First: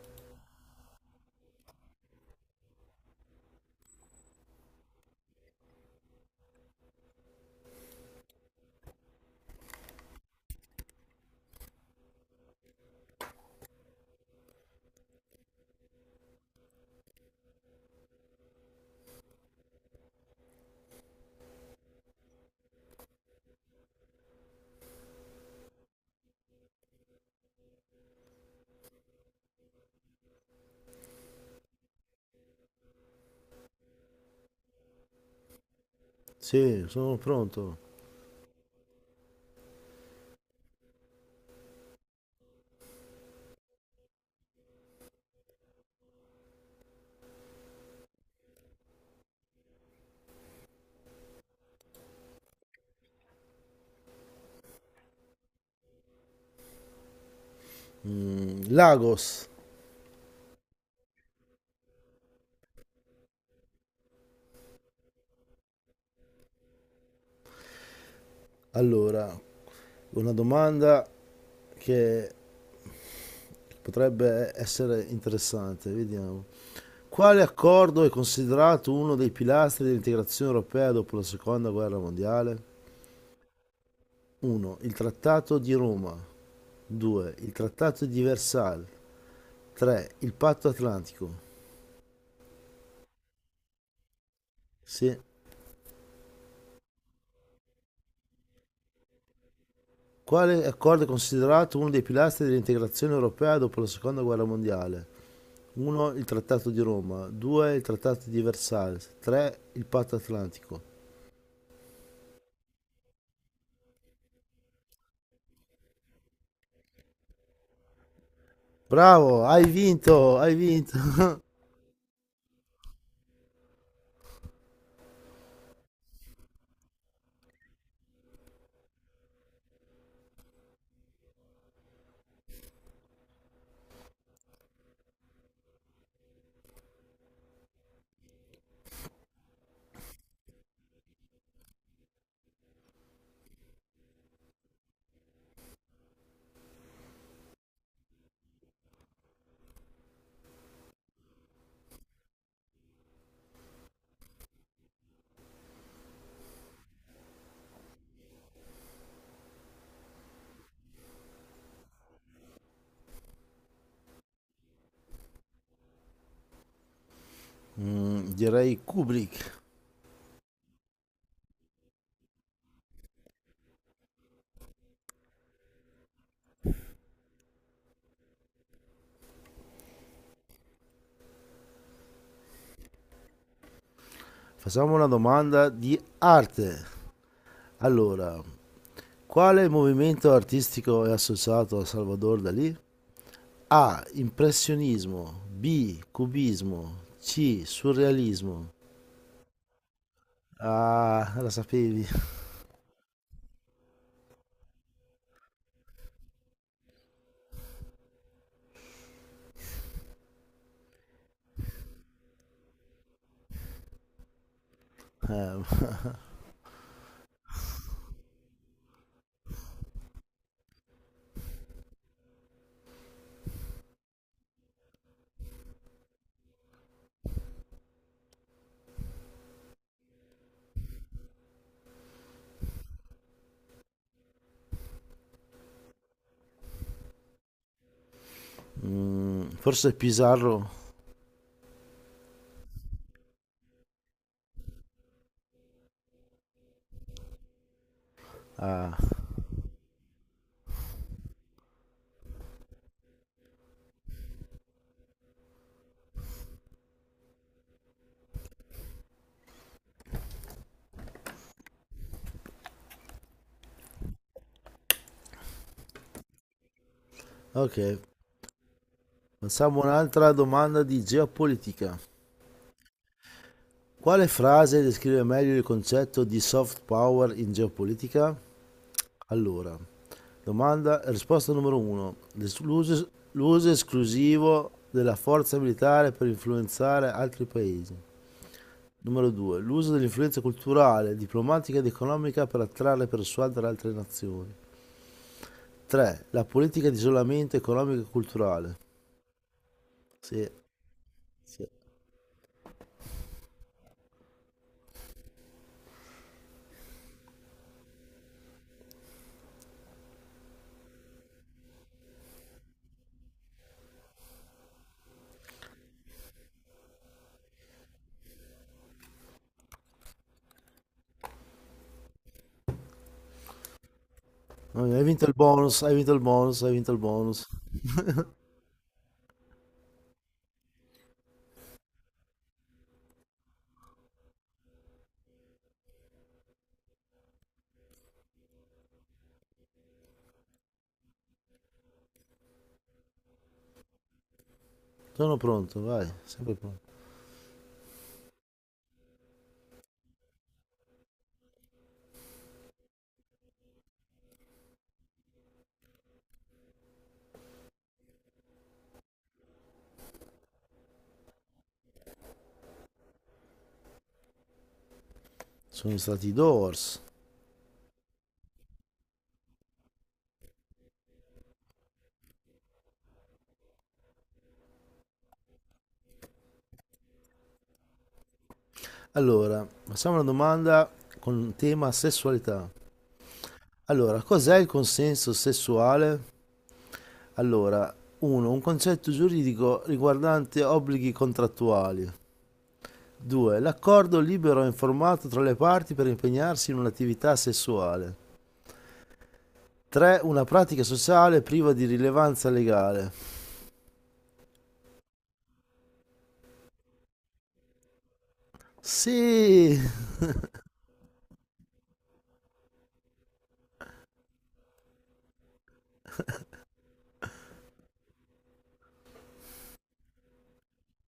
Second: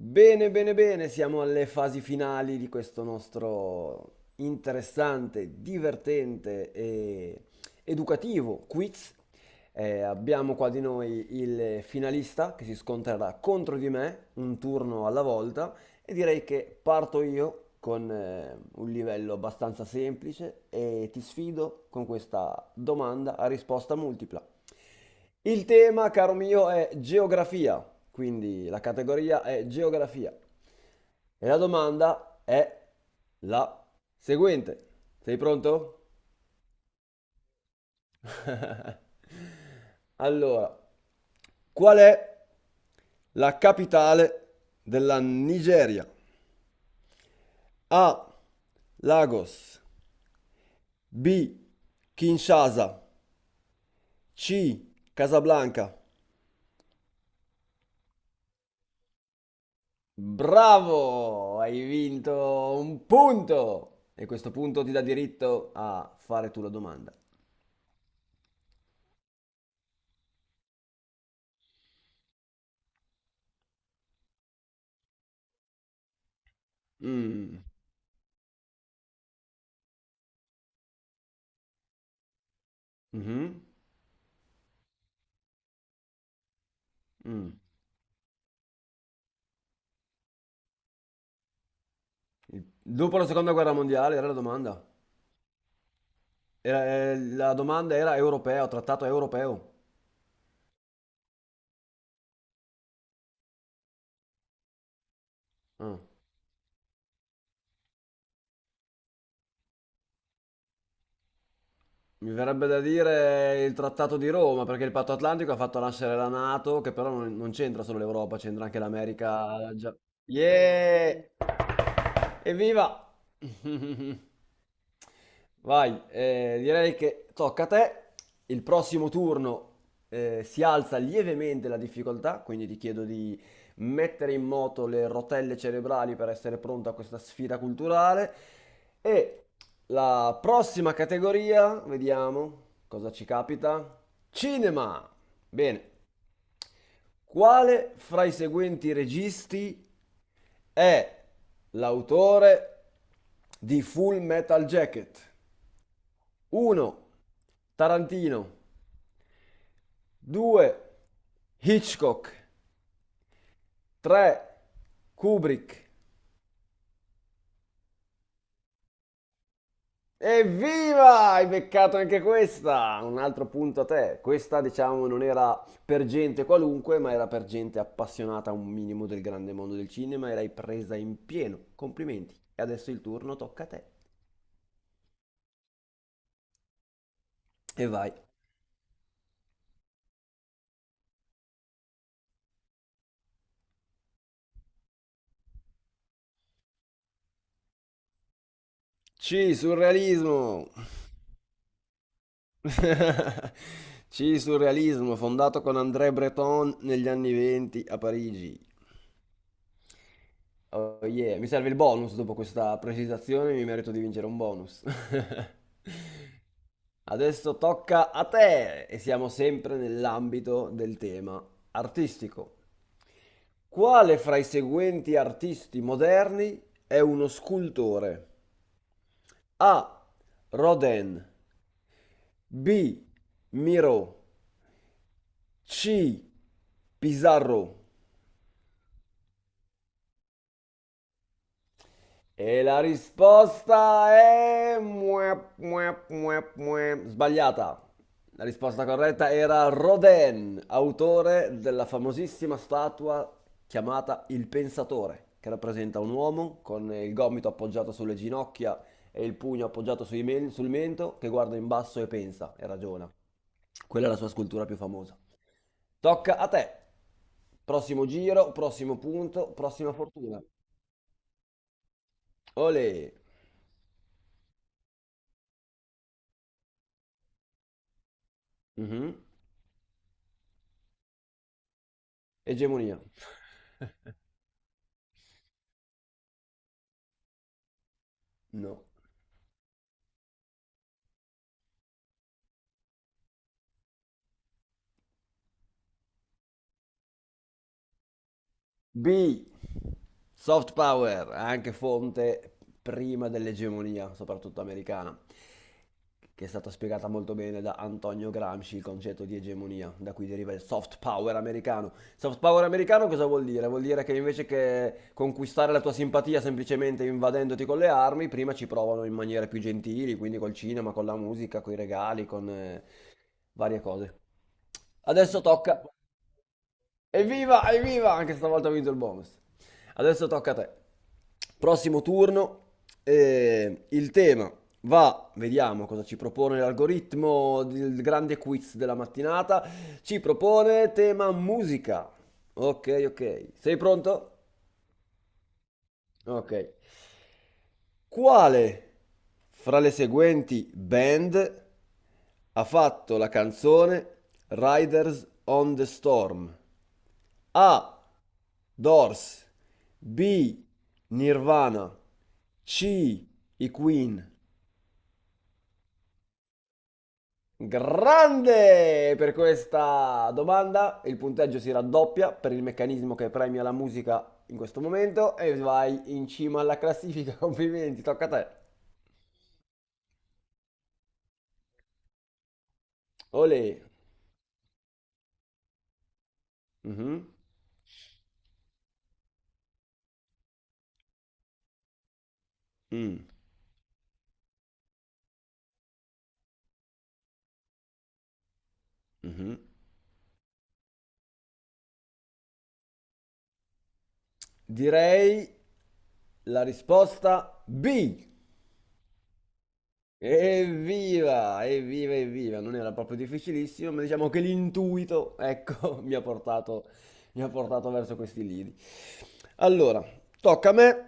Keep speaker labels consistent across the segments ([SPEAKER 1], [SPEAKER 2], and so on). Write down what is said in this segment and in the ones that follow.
[SPEAKER 1] Bene, bene, bene, siamo alle fasi finali di questo nostro interessante, divertente e educativo quiz. Abbiamo qua di noi il finalista che si scontrerà contro di me, un turno alla volta. E direi che parto io con un livello abbastanza semplice e ti sfido con questa domanda a risposta multipla. Il tema, caro mio, è geografia, quindi la categoria è geografia. E la domanda è la seguente. Sei pronto?
[SPEAKER 2] Sì, sono pronto.
[SPEAKER 1] Allora, qual è la capitale della Nigeria? A. Lagos. B. Kinshasa. C. Casablanca.
[SPEAKER 2] Lagos.
[SPEAKER 1] Bravo! Hai vinto un punto! E questo punto ti dà diritto a fare tu la domanda.
[SPEAKER 2] Allora, una domanda che potrebbe essere interessante, vediamo. Quale
[SPEAKER 1] Mm.
[SPEAKER 2] accordo è considerato uno dei pilastri dell'integrazione europea dopo la Seconda Guerra Mondiale?
[SPEAKER 1] Mhm,
[SPEAKER 2] 1. Il Trattato di Roma. 2. Il
[SPEAKER 1] mm.
[SPEAKER 2] Trattato di Versailles. 3. Il Patto Atlantico.
[SPEAKER 1] Dopo la seconda guerra mondiale era la domanda.
[SPEAKER 2] Sì.
[SPEAKER 1] Era- la domanda era europeo, trattato europeo.
[SPEAKER 2] Quale accordo è considerato uno dei pilastri dell'integrazione europea dopo la Seconda Guerra Mondiale?
[SPEAKER 1] Ah.
[SPEAKER 2] 1. Il Trattato di Roma. 2. Il Trattato di Versailles. 3. Il Patto Atlantico.
[SPEAKER 1] Mi verrebbe da dire il Trattato di Roma, perché il Patto Atlantico ha fatto nascere la NATO, che però non c'entra solo l'Europa, c'entra anche
[SPEAKER 2] Bravo, hai
[SPEAKER 1] l'America.
[SPEAKER 2] vinto, hai vinto.
[SPEAKER 1] Yeah! Evviva! Vai, direi che tocca a te. Il prossimo turno si alza lievemente la difficoltà, quindi ti chiedo di mettere in moto le rotelle cerebrali per essere pronto a questa sfida culturale. E la prossima categoria, vediamo cosa ci capita. Cinema. Bene, quale fra i seguenti registi è l'autore di Full Metal Jacket? 1. Tarantino. 2. Hitchcock. 3. Kubrick.
[SPEAKER 2] Direi Kubrick.
[SPEAKER 1] Evviva! Hai beccato anche questa! Un altro punto a te. Questa, diciamo, non era per gente qualunque, ma era per gente appassionata un minimo del grande mondo del cinema e l'hai presa in pieno. Complimenti. E adesso il turno tocca a te.
[SPEAKER 2] Facciamo una domanda di arte.
[SPEAKER 1] E vai.
[SPEAKER 2] Allora, quale movimento artistico è associato a Salvador Dalì? A. Impressionismo. B. Cubismo. C. Surrealismo.
[SPEAKER 1] C, surrealismo.
[SPEAKER 2] Ah, la sapevi.
[SPEAKER 1] C. Surrealismo, fondato con André Breton negli anni 20 a Parigi. Oh yeah, mi serve il bonus dopo questa precisazione, mi merito di vincere un bonus.
[SPEAKER 2] Eh,
[SPEAKER 1] Adesso tocca a te e siamo sempre nell'ambito del tema artistico. Quale fra i seguenti artisti moderni è uno scultore? A. Rodin, B. Miro, C. Pizarro.
[SPEAKER 2] Forse Pizarro.
[SPEAKER 1] E la risposta è... muep, muep, muep, muep. Sbagliata. La risposta
[SPEAKER 2] Ah,
[SPEAKER 1] corretta era Rodin, autore della famosissima statua chiamata Il Pensatore, che rappresenta un uomo con il gomito appoggiato sulle ginocchia e il pugno appoggiato sul mento che guarda in basso e pensa e ragiona. Quella è la sua scultura più famosa. Tocca a te.
[SPEAKER 2] ok.
[SPEAKER 1] Prossimo giro, prossimo punto,
[SPEAKER 2] Facciamo
[SPEAKER 1] prossima
[SPEAKER 2] un'altra
[SPEAKER 1] fortuna.
[SPEAKER 2] domanda di geopolitica.
[SPEAKER 1] Olè.
[SPEAKER 2] Quale frase descrive meglio il concetto di soft power in geopolitica?
[SPEAKER 1] Mhm.
[SPEAKER 2] Allora, domanda, risposta numero 1.
[SPEAKER 1] Egemonia.
[SPEAKER 2] L'uso esclusivo della forza militare per influenzare altri paesi.
[SPEAKER 1] No.
[SPEAKER 2] Numero 2. L'uso dell'influenza culturale, diplomatica ed economica per attrarre e persuadere altre nazioni. 3. La politica di isolamento economico e culturale.
[SPEAKER 1] B.
[SPEAKER 2] Sì,
[SPEAKER 1] Soft power,
[SPEAKER 2] sì.
[SPEAKER 1] anche fonte prima dell'egemonia, soprattutto americana, che è stata spiegata molto bene da Antonio Gramsci, il concetto di egemonia, da cui deriva il soft power americano. Soft power americano cosa vuol dire? Vuol dire che invece che conquistare la tua simpatia semplicemente invadendoti con le armi, prima ci provano in maniere più gentili, quindi col cinema, con la musica, con i regali, con varie cose.
[SPEAKER 2] No, hai vinto il
[SPEAKER 1] Adesso
[SPEAKER 2] bonus,
[SPEAKER 1] tocca.
[SPEAKER 2] hai vinto il bonus, hai vinto il bonus.
[SPEAKER 1] Evviva, evviva! Anche stavolta ho vinto il bonus. Adesso tocca a te. Prossimo turno. Il tema va, vediamo cosa ci propone l'algoritmo del grande quiz della mattinata. Ci propone tema musica. Ok, ok. Sei pronto?
[SPEAKER 2] Sono pronto, vai,
[SPEAKER 1] Ok.
[SPEAKER 2] sempre pronto.
[SPEAKER 1] Quale fra le seguenti band ha fatto la canzone Riders on the Storm? A. Doors. B. Nirvana. C. I Queen.
[SPEAKER 2] Sono stati i Doors.
[SPEAKER 1] Grande! Per questa domanda il punteggio si raddoppia per il meccanismo che premia la musica in questo momento e vai in cima alla classifica. Complimenti, tocca a te.
[SPEAKER 2] Allora, facciamo una domanda con tema sessualità.
[SPEAKER 1] Olè.
[SPEAKER 2] Allora, cos'è il consenso sessuale?
[SPEAKER 1] Mhm.
[SPEAKER 2] Allora, 1. Un concetto giuridico riguardante obblighi contrattuali.
[SPEAKER 1] Mm,
[SPEAKER 2] 2. L'accordo libero e informato tra le parti per impegnarsi in un'attività sessuale.
[SPEAKER 1] mhm.
[SPEAKER 2] 3. Una pratica sociale priva di rilevanza legale.
[SPEAKER 1] Direi la risposta B.
[SPEAKER 2] Sì,
[SPEAKER 1] Evviva, evviva, evviva. Non era proprio difficilissimo, ma diciamo che l'intuito, ecco, mi ha portato verso questi lidi. Allora, tocca a me.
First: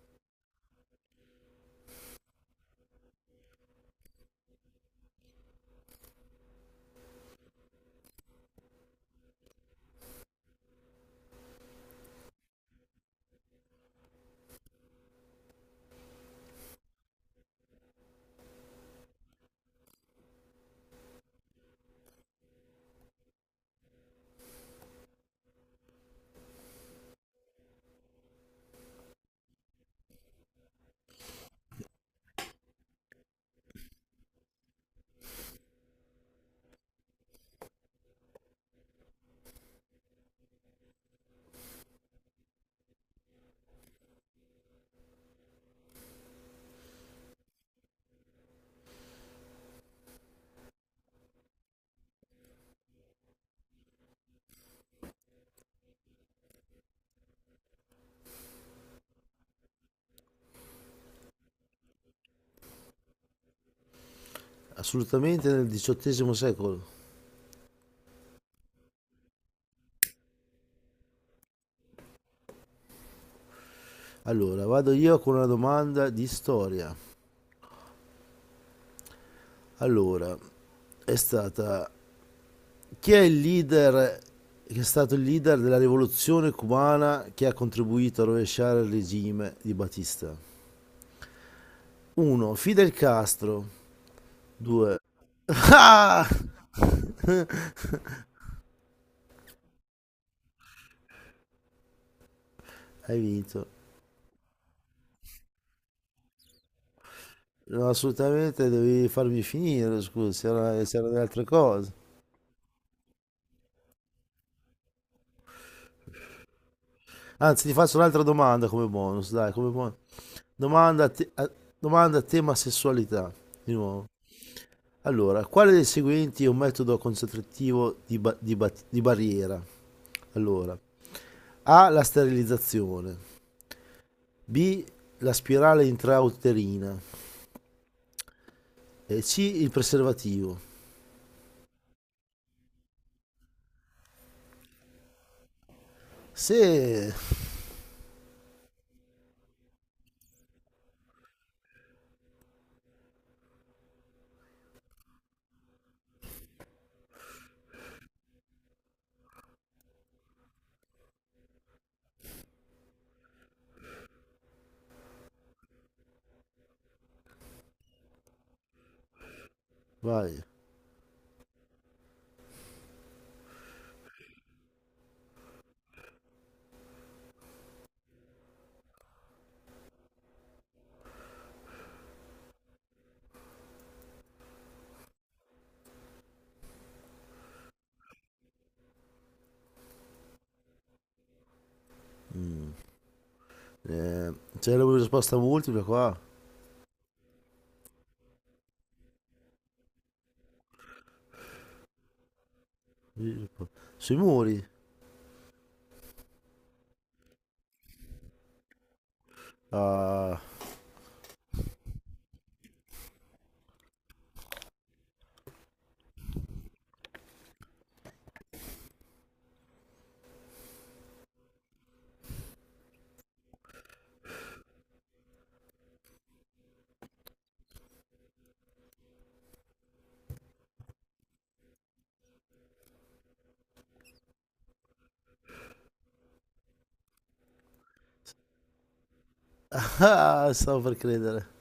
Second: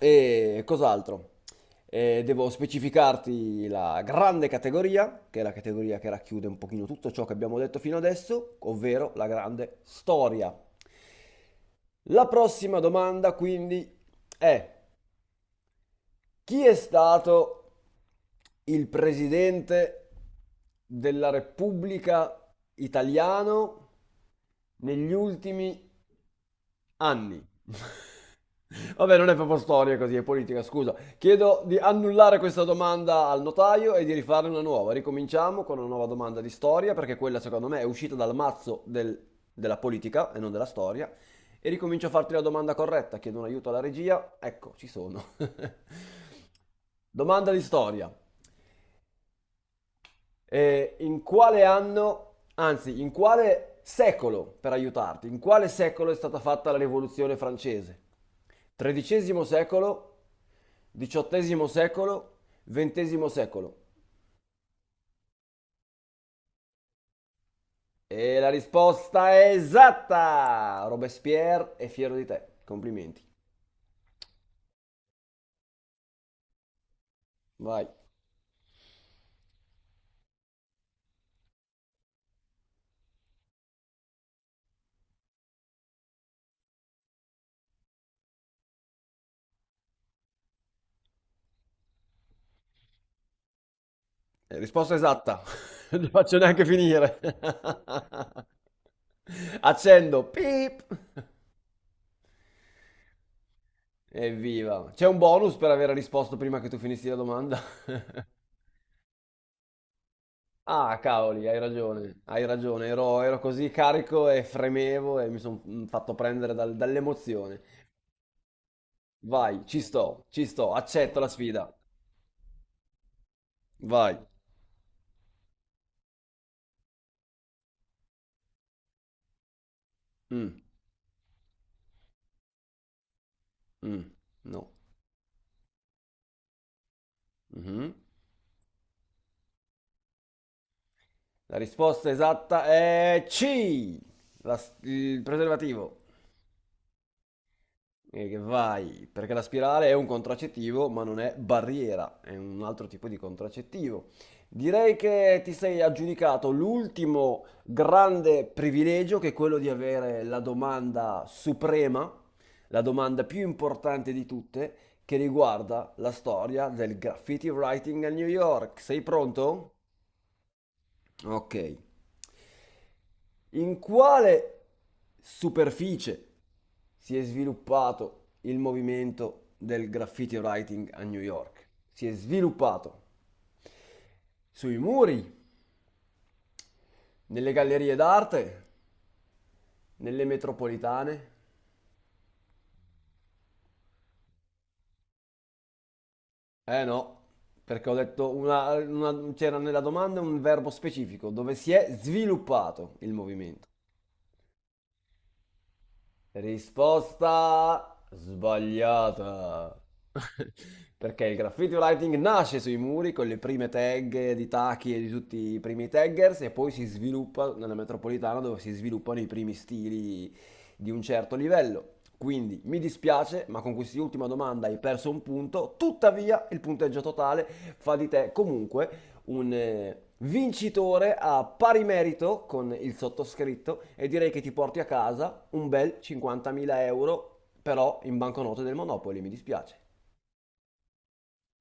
[SPEAKER 1] E cos'altro? Devo specificarti la grande categoria, che è la categoria che racchiude un pochino tutto ciò che abbiamo detto fino adesso, ovvero la grande storia. La prossima domanda quindi è chi è stato il presidente della Repubblica italiano negli ultimi anni? Vabbè, non è proprio storia così, è politica, scusa. Chiedo di annullare questa domanda al notaio e di rifarne una nuova. Ricominciamo con una nuova domanda di storia, perché quella secondo me è uscita dal mazzo della politica e non della storia. E ricomincio a farti la domanda corretta, chiedo un aiuto alla regia. Ecco, ci sono. Domanda di storia. In quale anno, anzi, in quale secolo, per aiutarti, in quale secolo è stata fatta la rivoluzione francese? XIII secolo, XVIII secolo, XX secolo.
[SPEAKER 2] assolutamente nel XVIII secolo.
[SPEAKER 1] E la risposta è esatta! Robespierre è fiero di te. Complimenti.
[SPEAKER 2] Allora, vado io con una domanda di storia.
[SPEAKER 1] Vai.
[SPEAKER 2] Allora, è stata chi è il leader che è stato il leader della rivoluzione cubana che ha contribuito a rovesciare il regime di Batista? 1. Fidel Castro.
[SPEAKER 1] Risposta
[SPEAKER 2] 2.
[SPEAKER 1] esatta. Non ti
[SPEAKER 2] Ah!
[SPEAKER 1] faccio neanche finire. Accendo. Pip.
[SPEAKER 2] Hai vinto.
[SPEAKER 1] Evviva. C'è un bonus per aver risposto prima che tu finissi la domanda.
[SPEAKER 2] No, assolutamente devi farmi finire, scusa, c'erano
[SPEAKER 1] Ah,
[SPEAKER 2] c'erano le altre
[SPEAKER 1] cavoli,
[SPEAKER 2] cose.
[SPEAKER 1] hai ragione, ero così carico e fremevo e mi sono fatto prendere dall'emozione.
[SPEAKER 2] Anzi, ti faccio un'altra domanda come bonus, dai,
[SPEAKER 1] Vai,
[SPEAKER 2] come bonus.
[SPEAKER 1] ci sto,
[SPEAKER 2] Domanda,
[SPEAKER 1] accetto la sfida.
[SPEAKER 2] domanda a tema sessualità, di nuovo.
[SPEAKER 1] Vai.
[SPEAKER 2] Allora, quale dei seguenti è un metodo concentrativo di barriera?
[SPEAKER 1] Mm,
[SPEAKER 2] Allora, A. La sterilizzazione.
[SPEAKER 1] mm, no.
[SPEAKER 2] B. La spirale intrauterina.
[SPEAKER 1] Mhm.
[SPEAKER 2] E C. Il preservativo.
[SPEAKER 1] La risposta esatta è C, il preservativo.
[SPEAKER 2] Se...
[SPEAKER 1] E che vai, perché la spirale è un contraccettivo, ma non è barriera, è un altro tipo di contraccettivo. Direi che ti sei aggiudicato l'ultimo grande privilegio, che è quello di avere la domanda suprema, la domanda più importante di tutte, che riguarda la storia del graffiti writing a New York. Sei pronto?
[SPEAKER 2] Vai.
[SPEAKER 1] Ok. In quale superficie si è sviluppato il movimento del graffiti writing a New York? Si è sviluppato sui muri, nelle gallerie d'arte, nelle metropolitane?
[SPEAKER 2] Mm. C'è la risposta multipla qua.
[SPEAKER 1] Eh no, perché ho detto una, c'era nella domanda un verbo specifico dove si è sviluppato il movimento.
[SPEAKER 2] Sui muri.
[SPEAKER 1] Risposta sbagliata.
[SPEAKER 2] Ah,
[SPEAKER 1] Perché il graffiti writing nasce sui muri con le prime tag di Taki e di tutti i primi taggers e poi si sviluppa nella metropolitana dove si sviluppano i primi stili di un certo livello. Quindi mi dispiace, ma con quest'ultima domanda hai perso un punto. Tuttavia, il punteggio totale fa di te comunque un vincitore a pari merito con il sottoscritto e direi che ti porti a casa un bel 50.000 euro però in banconote del Monopoli, mi dispiace.
[SPEAKER 2] stavo per credere.